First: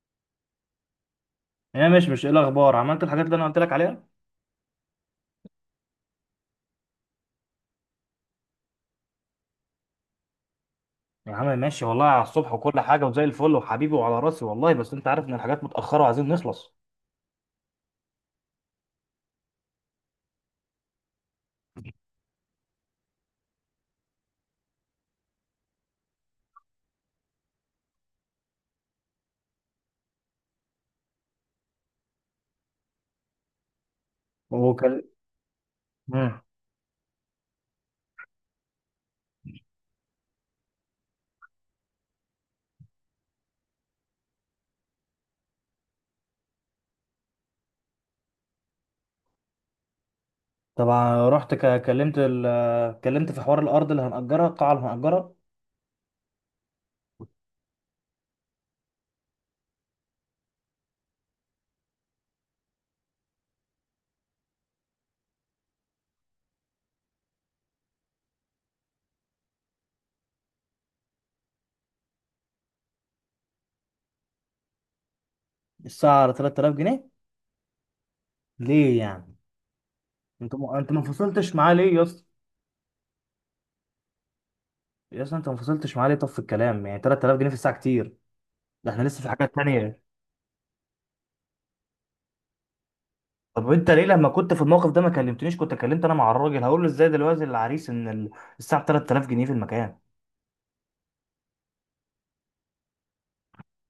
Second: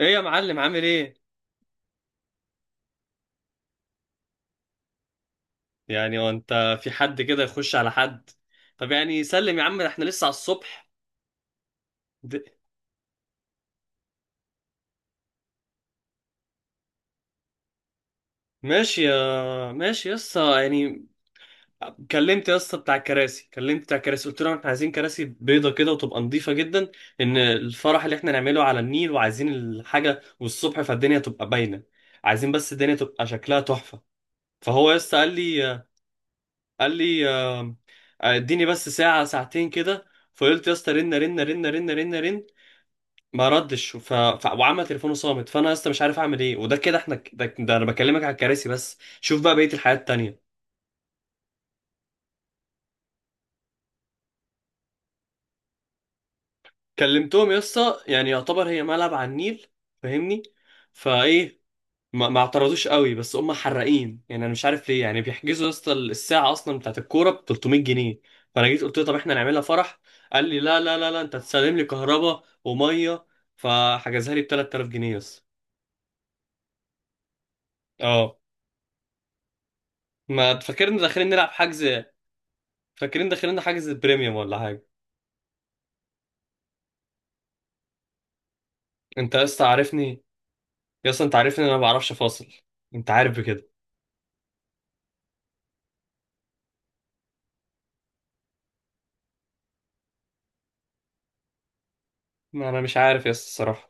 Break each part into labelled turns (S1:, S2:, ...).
S1: ايه يا معلم؟ عامل ايه؟
S2: يا ماشي، مش ايه الاخبار؟ عملت الحاجات اللي انا قلت لك عليها؟
S1: يعني هو انت في حد كده يخش على حد؟ طب يعني سلم يا عم، احنا لسه على الصبح.
S2: يا عم ماشي، والله على
S1: د-
S2: الصبح وكل حاجه وزي الفل وحبيبي وعلى راسي والله، بس انت عارف ان الحاجات متاخره وعايزين نخلص.
S1: ماشي، يا ماشي يا اسطى يعني. كلمت يا اسطى بتاع الكراسي، كلمت بتاع الكراسي، قلت لهم احنا عايزين كراسي بيضه كده وتبقى نظيفه جدا. ان الفرح اللي احنا نعمله على النيل وعايزين الحاجه والصبح، فالدنيا تبقى باينه. عايزين بس الدنيا تبقى شكلها تحفه. فهو يا
S2: وكل.
S1: اسطى قال لي،
S2: مم.
S1: قال لي: اديني بس ساعه ساعتين كده. فقلت يا اسطى رن رن رن رن رن رن. ما ردش. وعمل تليفونه صامت، فانا لسه مش عارف اعمل ايه. وده كده احنا ده انا بكلمك على الكراسي بس. شوف بقى بقيه الحياه التانيه.
S2: طبعا رحت كلمت في حوار الارض اللي هنأجرها، القاعه اللي هنأجرها.
S1: كلمتهم يا اسطى، يعني يعتبر هي ملعب على النيل. فاهمني؟ فايه؟ ما اعترضوش قوي، بس هم حرقين يعني، انا مش عارف ليه يعني، بيحجزوا يا اسطى الساعه اصلا بتاعت الكوره ب 300 جنيه. فانا جيت قلت له طب احنا نعملها فرح. قال لي لا لا لا لا انت هتسلم لي كهرباء وميه. فحجزها لي ب 3000 جنيه يا اسطى.
S2: الساعه على 3000 جنيه؟
S1: اه.
S2: ليه يعني؟
S1: ما
S2: انت
S1: تفكرني
S2: ما
S1: داخلين نلعب
S2: فصلتش معاه ليه يا
S1: حجز.
S2: اسطى؟
S1: فاكرين داخلين حاجز بريميوم ولا حاجه.
S2: يا اسطى، انت ما فصلتش معاه ليه؟ طب في الكلام يعني 3000 جنيه في الساعه كتير. ده احنا لسه في
S1: انت يا
S2: حاجات
S1: اسطى
S2: تانية.
S1: عارفني. يا اسطى انت عارفني إن انا ما بعرفش فاصل. انت عارف بكده.
S2: طب انت ليه لما كنت في الموقف ده ما كلمتنيش؟ كنت كلمت انا مع الراجل، هقول له ازاي دلوقتي للعريس ان ال-. الساعه 3000 جنيه في المكان.
S1: ما انا مش عارف يا اسطى الصراحه.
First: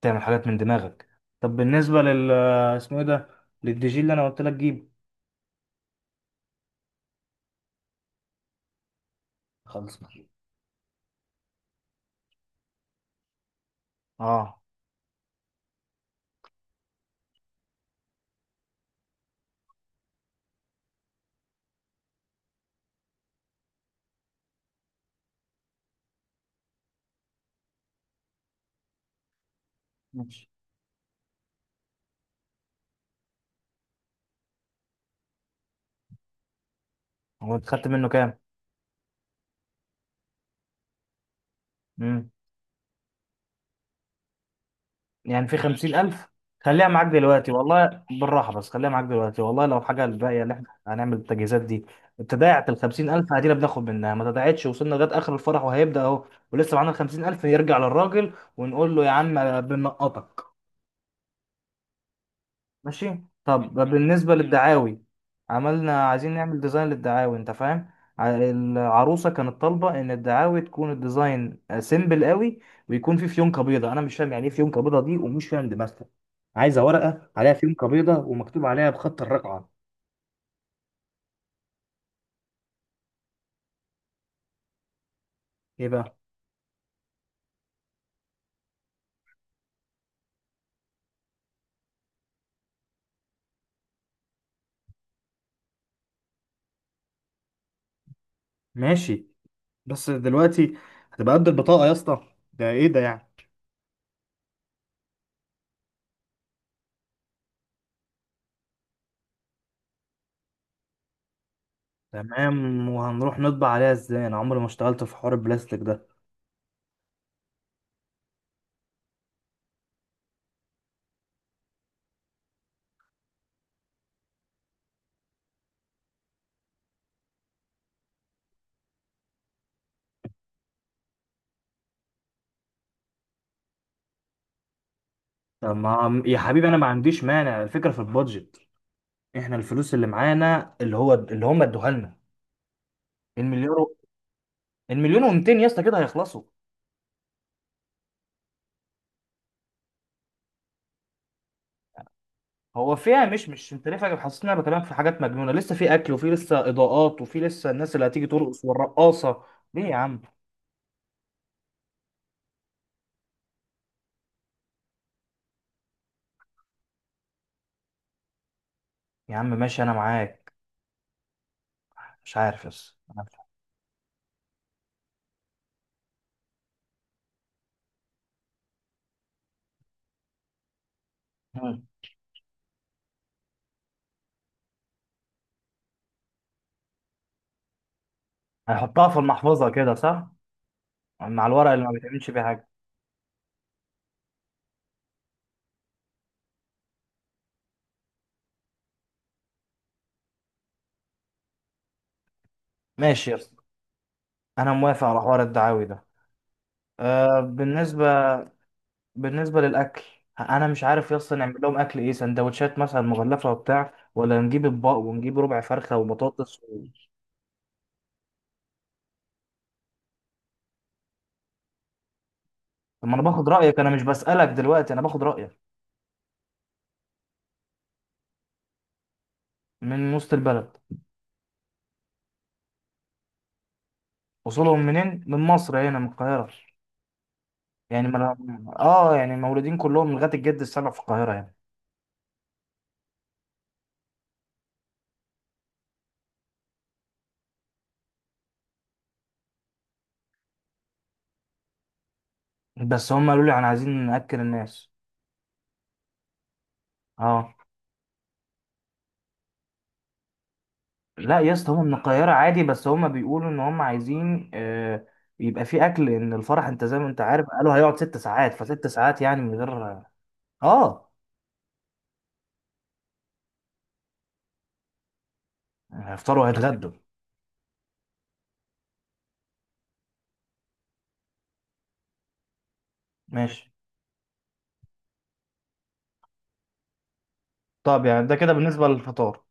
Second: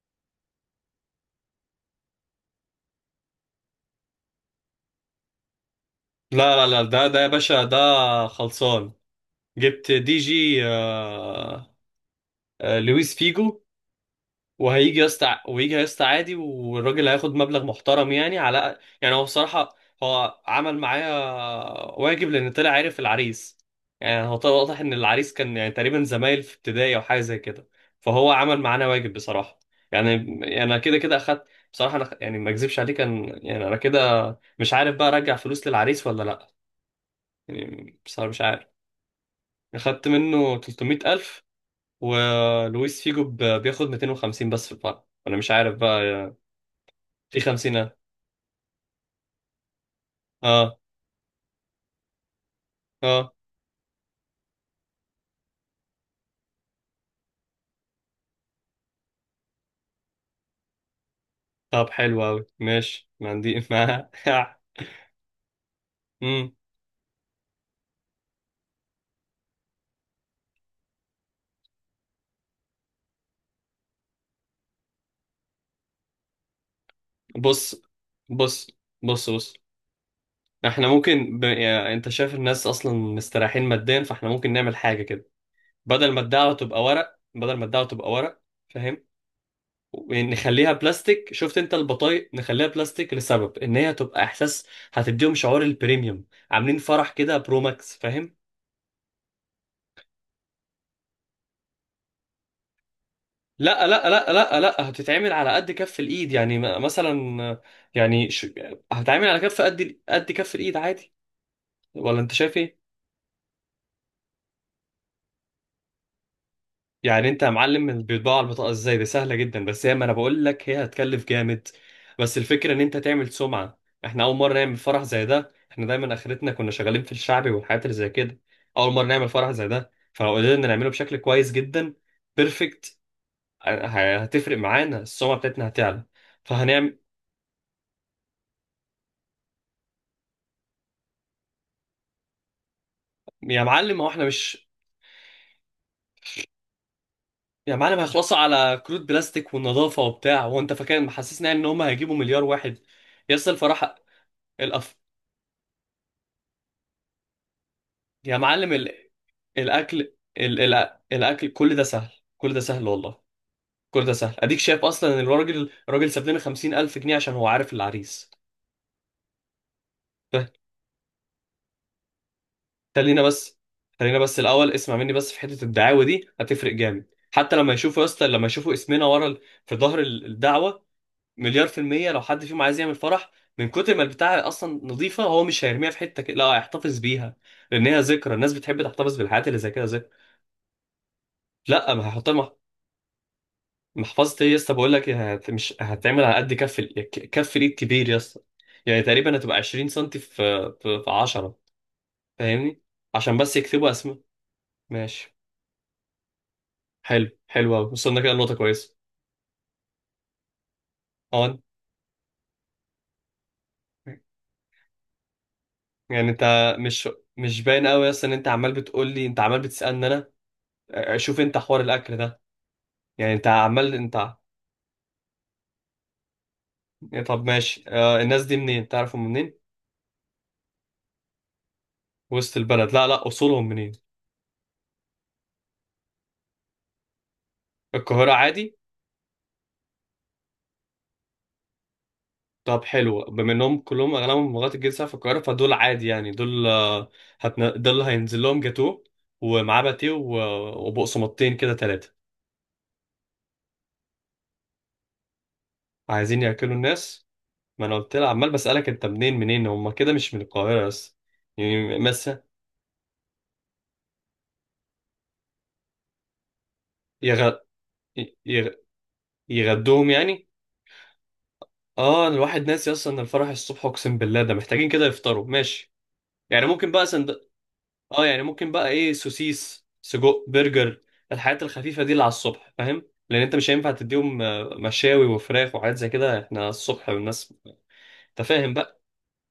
S2: تعمل حاجات من دماغك. طب بالنسبة اسمه ايه ده؟ للدي جي اللي انا قلت لك جيب.
S1: لا لا لا، ده يا باشا، ده خلصان. جبت
S2: خلص
S1: دي
S2: معايا.
S1: جي، آه. آه، لويس فيجو.
S2: اه
S1: وهيجي يا اسطى، ويجي يا اسطى عادي، والراجل هياخد مبلغ محترم يعني، على يعني هو بصراحة، هو عمل معايا واجب، لأن طلع عارف العريس. يعني هو طلع واضح إن العريس كان يعني تقريبا زمايل في ابتدائي أو حاجة زي كده. فهو عمل معانا واجب بصراحة يعني.
S2: ماشي.
S1: يعني أنا كده كده أخدت. بصراحة أنا يعني ما أكذبش عليك، كان يعني أنا كده مش عارف بقى أرجع فلوس للعريس ولا لأ.
S2: هو انت خدت
S1: يعني
S2: منه
S1: بصراحة
S2: كام؟
S1: مش عارف. أخدت منه 300,000،
S2: امم.
S1: ولويس فيجو بياخد 250 بس في الفرع، أنا
S2: يعني
S1: مش
S2: في
S1: عارف
S2: 50,000؟
S1: بقى.
S2: خليها معاك
S1: في
S2: دلوقتي
S1: خمسينات.
S2: والله، بالراحة، بس خليها معاك دلوقتي والله لو حاجة. الباقية اللي احنا
S1: اه.
S2: هنعمل التجهيزات دي، اتضاعت الخمسين ألف
S1: اه.
S2: عادي، بناخد منها. ما تضاعتش، وصلنا لغاية آخر الفرح وهيبدأ أهو. ولسه معانا الخمسين ألف، نرجع للراجل ونقول له يا عم بنقطك.
S1: طب حلو أوي ماشي،
S2: ماشي.
S1: ما عندي
S2: طب
S1: ما.
S2: بالنسبة للدعاوي. عايزين
S1: مم.
S2: نعمل ديزاين للدعاوي، انت فاهم. العروسة كانت طالبة ان الدعاوي تكون الديزاين سيمبل قوي، ويكون فيه فيونكة بيضة. انا مش فاهم يعني ايه فيونكة بيضة دي، ومش فاهم دماغها. عايزة ورقة عليها
S1: بص،
S2: فيونكة بيضة ومكتوب
S1: بص،
S2: عليها بخط
S1: بص، بص.
S2: الرقعة.
S1: احنا ممكن يعني انت شايف الناس اصلا مستريحين ماديا، فاحنا ممكن نعمل حاجة كده.
S2: ايه
S1: بدل
S2: بقى؟
S1: ما الدعوة تبقى ورق، بدل ما الدعوة تبقى ورق، فاهم؟ ونخليها بلاستيك. شفت انت البطايق؟ نخليها بلاستيك، لسبب ان هي تبقى احساس. هتديهم شعور البريميوم. عاملين فرح كده برو ماكس، فاهم؟
S2: ماشي. بس دلوقتي هتبقى قد البطاقة يا اسطى؟ ده ايه ده يعني؟
S1: لا لا لا لا لا، هتتعمل على قد كف الايد. يعني مثلا يعني هتتعمل على كف قد قد كف الايد عادي. ولا انت شايف ايه؟
S2: تمام. وهنروح نطبع عليها ازاي؟ انا عمري ما اشتغلت في حوار البلاستيك ده.
S1: يعني انت يا معلم، بيطبعوا على البطاقه ازاي؟ دي سهله جدا، بس هي، ما انا بقول لك، هي هتكلف جامد. بس الفكره ان انت تعمل سمعه. احنا اول مره نعمل فرح زي ده، احنا دايما اخرتنا كنا شغالين في الشعبي والحاجات اللي زي كده. اول مره نعمل فرح زي ده، فلو قدرنا نعمله بشكل كويس جدا بيرفكت، هتفرق معانا، السمعه بتاعتنا
S2: طب
S1: هتعلى.
S2: ما يا حبيبي انا ما
S1: فهنعمل.
S2: عنديش مانع، الفكرة في البادجت. احنا الفلوس اللي معانا اللي هو اللي هم ادوها لنا،
S1: يا
S2: المليار و-
S1: معلم هو احنا مش.
S2: المليون و200 يا اسطى كده هيخلصوا.
S1: يا معلم هيخلصوا على كروت بلاستيك والنظافة وبتاع. هو انت فاكر محسسنا يعني ان هم هيجيبوا مليار واحد؟
S2: هو فيها
S1: يا
S2: مش
S1: اسطى
S2: مش انت
S1: الفراح.
S2: ليه فاكر حاسس ان انا بكلمك في
S1: الأف.
S2: حاجات مجنونه؟ لسه في اكل، وفي لسه اضاءات، وفي لسه الناس اللي هتيجي
S1: يا
S2: ترقص
S1: معلم
S2: والرقاصه. ليه يا
S1: الاكل.
S2: عم؟
S1: الاكل كل ده سهل. كل ده سهل والله. كل ده سهل. اديك شايف اصلا ان الراجل، الراجل ساب لنا 50 الف جنيه عشان هو عارف العريس.
S2: يا عم ماشي، انا
S1: ف-
S2: معاك. مش عارف بس.
S1: خلينا بس، خلينا بس الاول اسمع مني بس في حتة الدعاوى دي، هتفرق جامد. حتى لما يشوفوا يا اسطى، لما يشوفوا اسمنا ورا في ظهر الدعوة، مليار في
S2: مم.
S1: المية لو حد فيهم عايز يعمل فرح. من كتر ما البتاعة أصلا نظيفة، هو مش هيرميها في حتة كده، لا هيحتفظ بيها. لأن هي ذكرى، الناس بتحب
S2: هنحطها
S1: تحتفظ
S2: في
S1: بالحاجات اللي
S2: المحفظه
S1: زي كده
S2: كده
S1: ذكرى.
S2: صح؟ مع الورق اللي ما
S1: لا ما
S2: بيتعملش
S1: هحطها
S2: بيه حاجه.
S1: محفظة إيه يا اسطى؟ بقول لك مش هتعمل على قد كف كف الإيد كبير يا اسطى. يعني تقريبا هتبقى 20 سم في في 10. فاهمني؟
S2: ماشي يا
S1: عشان
S2: اسطى،
S1: بس يكتبوا أسماء.
S2: انا موافق على
S1: ماشي.
S2: حوار الدعاوي ده.
S1: حلو،
S2: أه.
S1: حلو أوي، وصلنا كده لنقطة كويسة.
S2: بالنسبة للأكل، أنا مش عارف يس نعمل
S1: أه
S2: لهم أكل إيه؟ سندوتشات مثلا مغلفة وبتاع، ولا نجيب أطباق ونجيب ربع فرخة
S1: يعني
S2: وبطاطس
S1: أنت
S2: و-؟
S1: مش. مش باين أوي يا اسطى إن أنت عمال بتقول لي، أنت عمال بتسألني أنا؟ اه، شوف انت حوار الاكل ده.
S2: طب ما أنا
S1: يعني انت
S2: باخد رأيك، أنا
S1: عمال،
S2: مش
S1: انت
S2: بسألك دلوقتي، أنا باخد رأيك.
S1: يعني. طب ماشي، آه، الناس دي منين تعرفهم منين؟
S2: من وسط البلد.
S1: وسط البلد؟ لا لا، اصولهم منين؟
S2: وصولهم منين؟ من مصر، هنا من القاهرة. يعني
S1: القاهرة
S2: ما
S1: عادي.
S2: أنا- آه يعني مولودين كلهم لغاية الجد السبع في القاهرة يعني.
S1: طب حلو، بما انهم كلهم، اغلبهم لغايه الجيل ساعه في القاهره، فدول عادي يعني. دول دول هينزل لهم جاتوه ومعاه باتيه وبقسماطتين كده ثلاثه.
S2: بس هم قالوا لي أنا عايزين نأكل الناس.
S1: عايزين ياكلوا الناس.
S2: آه.
S1: ما انا قلت لها، عمال بسالك انت منين، منين هم كده، مش من القاهره بس.
S2: لا يا اسطى، هم من
S1: يعني
S2: القاهرة
S1: مثلا
S2: عادي، بس هم بيقولوا ان هم عايزين. يبقى في اكل، ان الفرح انت زي ما انت عارف
S1: يغ...
S2: قالوا هيقعد 6 ساعات،
S1: يغ...
S2: فست ساعات يعني من غير-.
S1: يغدوهم يعني.
S2: اه.
S1: اه، الواحد ناسي اصلا ان الفرح الصبح، اقسم بالله ده محتاجين كده يفطروا ماشي.
S2: هيفطروا
S1: يعني
S2: وهيتغدوا.
S1: ممكن بقى اه يعني ممكن بقى ايه، سوسيس سجق برجر. الحاجات الخفيفه دي اللي على الصبح، فاهم؟ لان انت
S2: ماشي.
S1: مش هينفع تديهم مشاوي وفراخ وحاجات زي كده، احنا الصبح والناس.
S2: طب يعني ده
S1: انت
S2: كده
S1: فاهم
S2: بالنسبة
S1: بقى.
S2: للفطار،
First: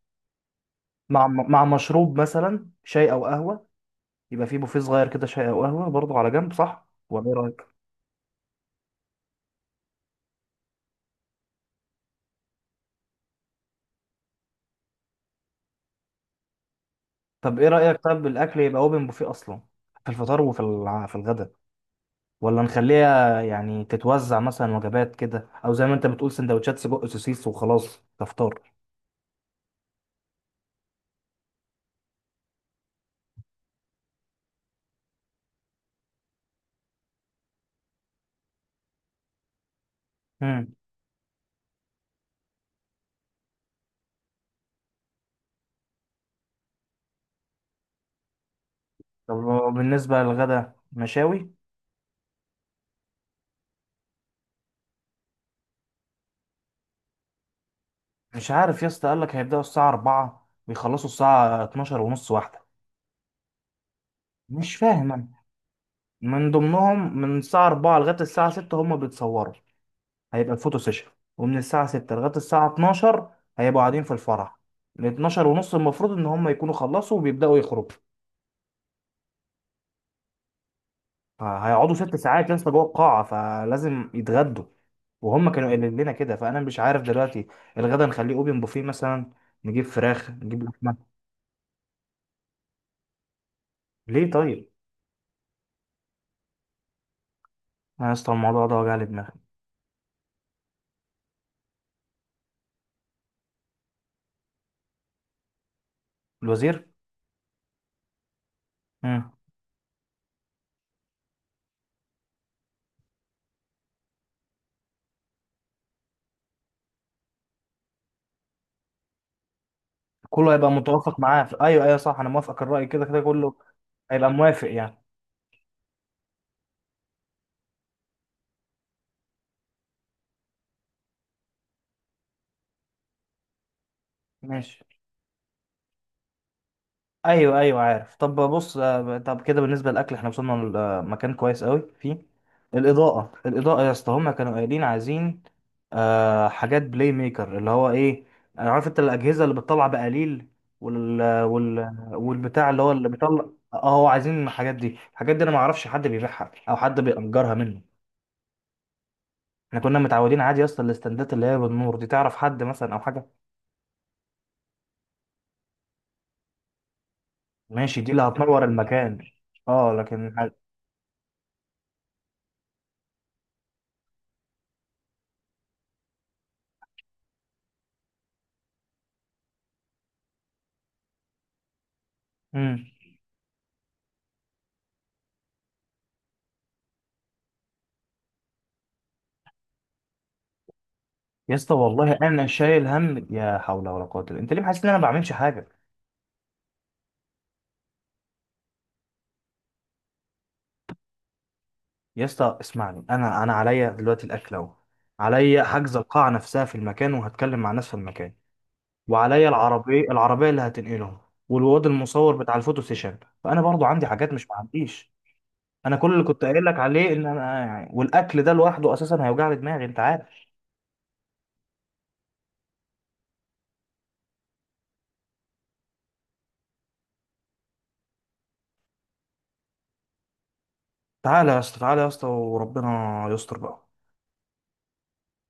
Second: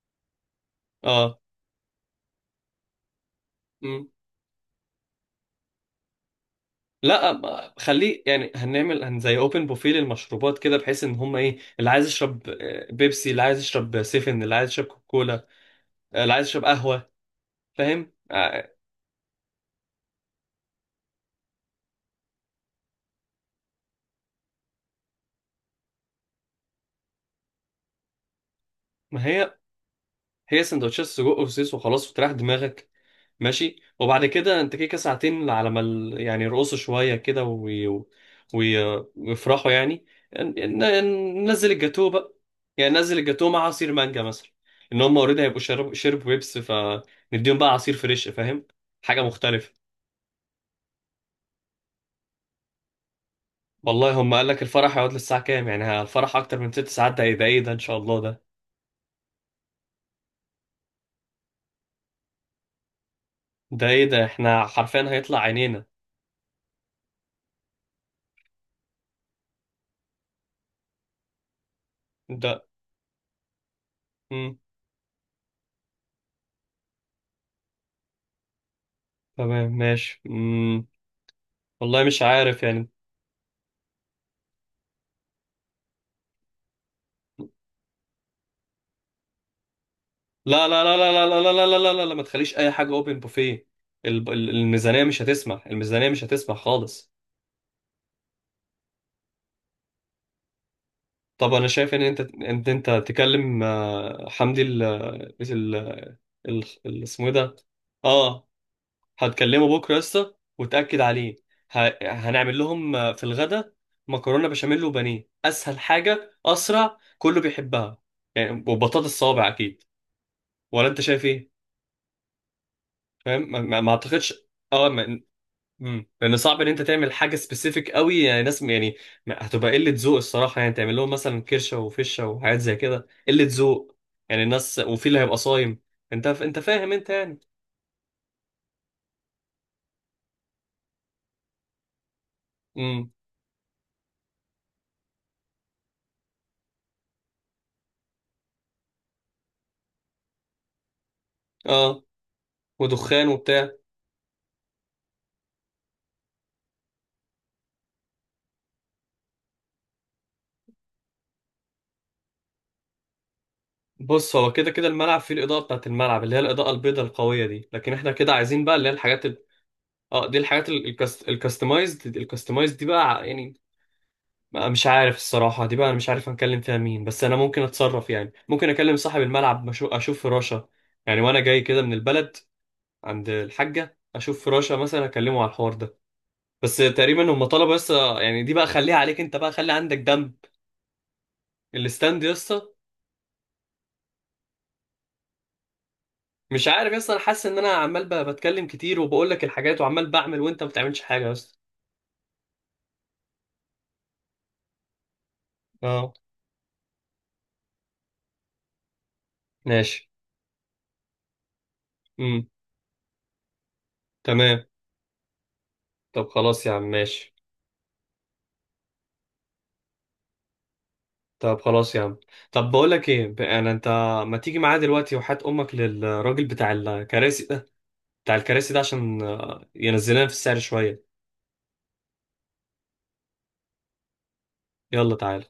S2: مع
S1: اه.
S2: مع مشروب مثلا شاي او قهوة.
S1: مم.
S2: يبقى في بوفيه صغير كده، شاي او قهوة برضو على جنب، صح ولا
S1: لا
S2: ايه رأيك؟
S1: خليه يعني هنعمل، زي اوبن بوفيه للمشروبات كده، بحيث ان هم ايه، اللي عايز يشرب بيبسي، اللي عايز يشرب سيفن، اللي عايز يشرب كوكولا، اللي عايز يشرب قهوه.
S2: طب ايه رأيك؟
S1: فاهم؟
S2: طب الاكل
S1: آه.
S2: يبقى اوبن بوفيه اصلا في الفطار وفي الع- في الغدا؟ ولا نخليها يعني تتوزع مثلا وجبات كده، او زي ما انت بتقول سندوتشات سجق سوسيس وخلاص تفطر.
S1: ما هي، هي سندوتشات سجق وسوسيس وخلاص، وتريح دماغك. ماشي، وبعد كده انت كده ساعتين على ما يعني يرقصوا شويه كده وي... ويفرحوا يعني.
S2: امم.
S1: ننزل الجاتوه بقى. يعني ننزل الجاتوه مع عصير مانجا مثلا. ان هم اوريدي هيبقوا شرب شرب ويبس، فنديهم بقى عصير فريش. فاهم؟ حاجه
S2: طب
S1: مختلفه.
S2: بالنسبه للغدا مشاوي.
S1: والله هم قال لك الفرح هيقعد للساعه كام يعني؟ الفرح اكتر من ست ساعات؟ ده ايه ده؟ ايه ده ان شاء الله ده؟
S2: مش عارف يا اسطى، قال لك هيبداوا الساعه 4 ويخلصوا الساعه 12 ونص واحده.
S1: ده ايه ده؟ احنا
S2: مش
S1: حرفيا
S2: فاهم انا.
S1: هيطلع عينينا.
S2: من ضمنهم من الساعه 4 لغايه الساعه 6 هم بيتصوروا، هيبقى الفوتو سيشن. ومن الساعه 6 لغايه
S1: ده.
S2: الساعه 12 هيبقوا قاعدين في
S1: مم.
S2: الفرح. من 12 ونص المفروض ان هم يكونوا خلصوا وبيبداوا يخرجوا.
S1: تمام ماشي. مم.
S2: هيقعدوا
S1: والله
S2: ست
S1: مش
S2: ساعات
S1: عارف
S2: لسه جوه
S1: يعني.
S2: القاعة، فلازم يتغدوا. وهم كانوا قايلين لنا كده، فانا مش عارف دلوقتي. الغدا نخليه اوبن بوفيه مثلا، نجيب فراخ نجيب
S1: لا لا لا لا
S2: لحمه.
S1: لا لا لا لا لا لا لا، ما تخليش اي حاجه اوبن بوفيه.
S2: ليه طيب؟
S1: الميزانيه مش هتسمح، الميزانيه مش هتسمح خالص.
S2: انا يا اسطى الموضوع ده وجع لي دماغي.
S1: طب انا شايف ان انت، ان انت تكلم حمدي
S2: الوزير.
S1: اسمه إيه ده. اه.
S2: امم.
S1: هتكلمه بكره يا اسطى وتاكد عليه. هنعمل لهم في الغدا مكرونه بشاميل وبانيه، اسهل حاجه، اسرع، كله بيحبها يعني، وبطاطس صوابع اكيد.
S2: كله هيبقى
S1: ولا انت
S2: متوافق
S1: شايف
S2: معاه
S1: ايه؟
S2: في-. ايوه ايوه، صح، انا موافقك الراي. كده كده
S1: فاهم.
S2: كله
S1: ما
S2: هيبقى
S1: اعتقدش.
S2: موافق
S1: اه.
S2: يعني.
S1: لان صعب ان انت تعمل حاجه سبيسيفيك قوي يعني ناس يعني. هتبقى قله ذوق الصراحه، يعني تعمل لهم مثلا كرشه وفشه وحاجات زي كده، قله ذوق يعني. الناس،
S2: ماشي.
S1: وفي اللي هيبقى صايم. انت فاهم انت يعني.
S2: ايوه ايوه عارف. طب بص، طب كده بالنسبه للاكل احنا وصلنا لمكان كويس قوي فيه.
S1: امم.
S2: الاضاءه، الاضاءه يا اسطى، هما كانوا قايلين عايزين آه حاجات بلاي ميكر، اللي هو ايه؟ انا عارف انت الاجهزه اللي بتطلع بقليل، وال
S1: اه.
S2: والبتاع اللي هو اللي
S1: ودخان
S2: بيطلع.
S1: وبتاع.
S2: اه، عايزين الحاجات دي. الحاجات دي انا ما اعرفش حد بيبيعها او حد بيأجرها منه. احنا كنا متعودين عادي يا اسطى الاستندات اللي هي بالنور دي. تعرف حد مثلا او حاجه؟
S1: بص، هو كده كده الملعب فيه الاضاءه بتاعت الملعب، اللي هي الاضاءه البيضاء القويه دي، لكن
S2: ماشي، دي
S1: احنا
S2: اللي
S1: كده
S2: هتنور
S1: عايزين بقى اللي هي
S2: المكان.
S1: الحاجات
S2: اه
S1: اه
S2: لكن.
S1: دي الحاجات الكاستمايزد، الكاستمايزد دي بقى يعني مش عارف الصراحة. دي بقى أنا مش عارف هنكلم فيها مين، بس أنا ممكن أتصرف يعني. ممكن أكلم صاحب الملعب، أشوف فراشة يعني، وأنا جاي كده من البلد،
S2: مم.
S1: عند الحاجة، أشوف فراشة مثلا، أكلمه على الحوار ده. بس تقريبا هم طلبوا بس يعني. دي بقى خليها عليك أنت بقى، خلي عندك دم.
S2: يا اسطى والله
S1: الاستاند يا
S2: انا
S1: اسطى.
S2: شايل هم، يا حول ولا قوه الا انت، ليه حاسس ان انا ما بعملش حاجه؟
S1: مش عارف يا اسطى، أنا حاسس إن أنا عمال بتكلم كتير وبقول لك الحاجات وعمال بعمل، وأنت ما بتعملش حاجة يا اسطى.
S2: يا اسطى اسمعني، انا عليا دلوقتي الاكل اهو. عليا حجز
S1: أه.
S2: القاعه نفسها في المكان، وهتكلم مع ناس في المكان. وعليا العربيه
S1: ماشي.
S2: العربيه اللي هتنقلهم. والواد المصور
S1: امم.
S2: بتاع الفوتو سيشن. فانا برضو عندي حاجات، مش
S1: تمام.
S2: معنديش. انا كل اللي
S1: طب
S2: كنت قايل
S1: خلاص يا
S2: لك
S1: عم
S2: عليه ان
S1: ماشي.
S2: انا يعني، والاكل ده لوحده اساسا هيوجع لي دماغي انت عارف.
S1: طب خلاص يا عم. طب بقول لك ايه، يعني انت ما تيجي معايا دلوقتي، وحات امك للراجل بتاع الكراسي ده، بتاع الكراسي ده، عشان ينزلنا في السعر شويه.
S2: تعالى يا اسطى، تعالى يا اسطى، وربنا يستر بقى.
S1: يلا تعالى.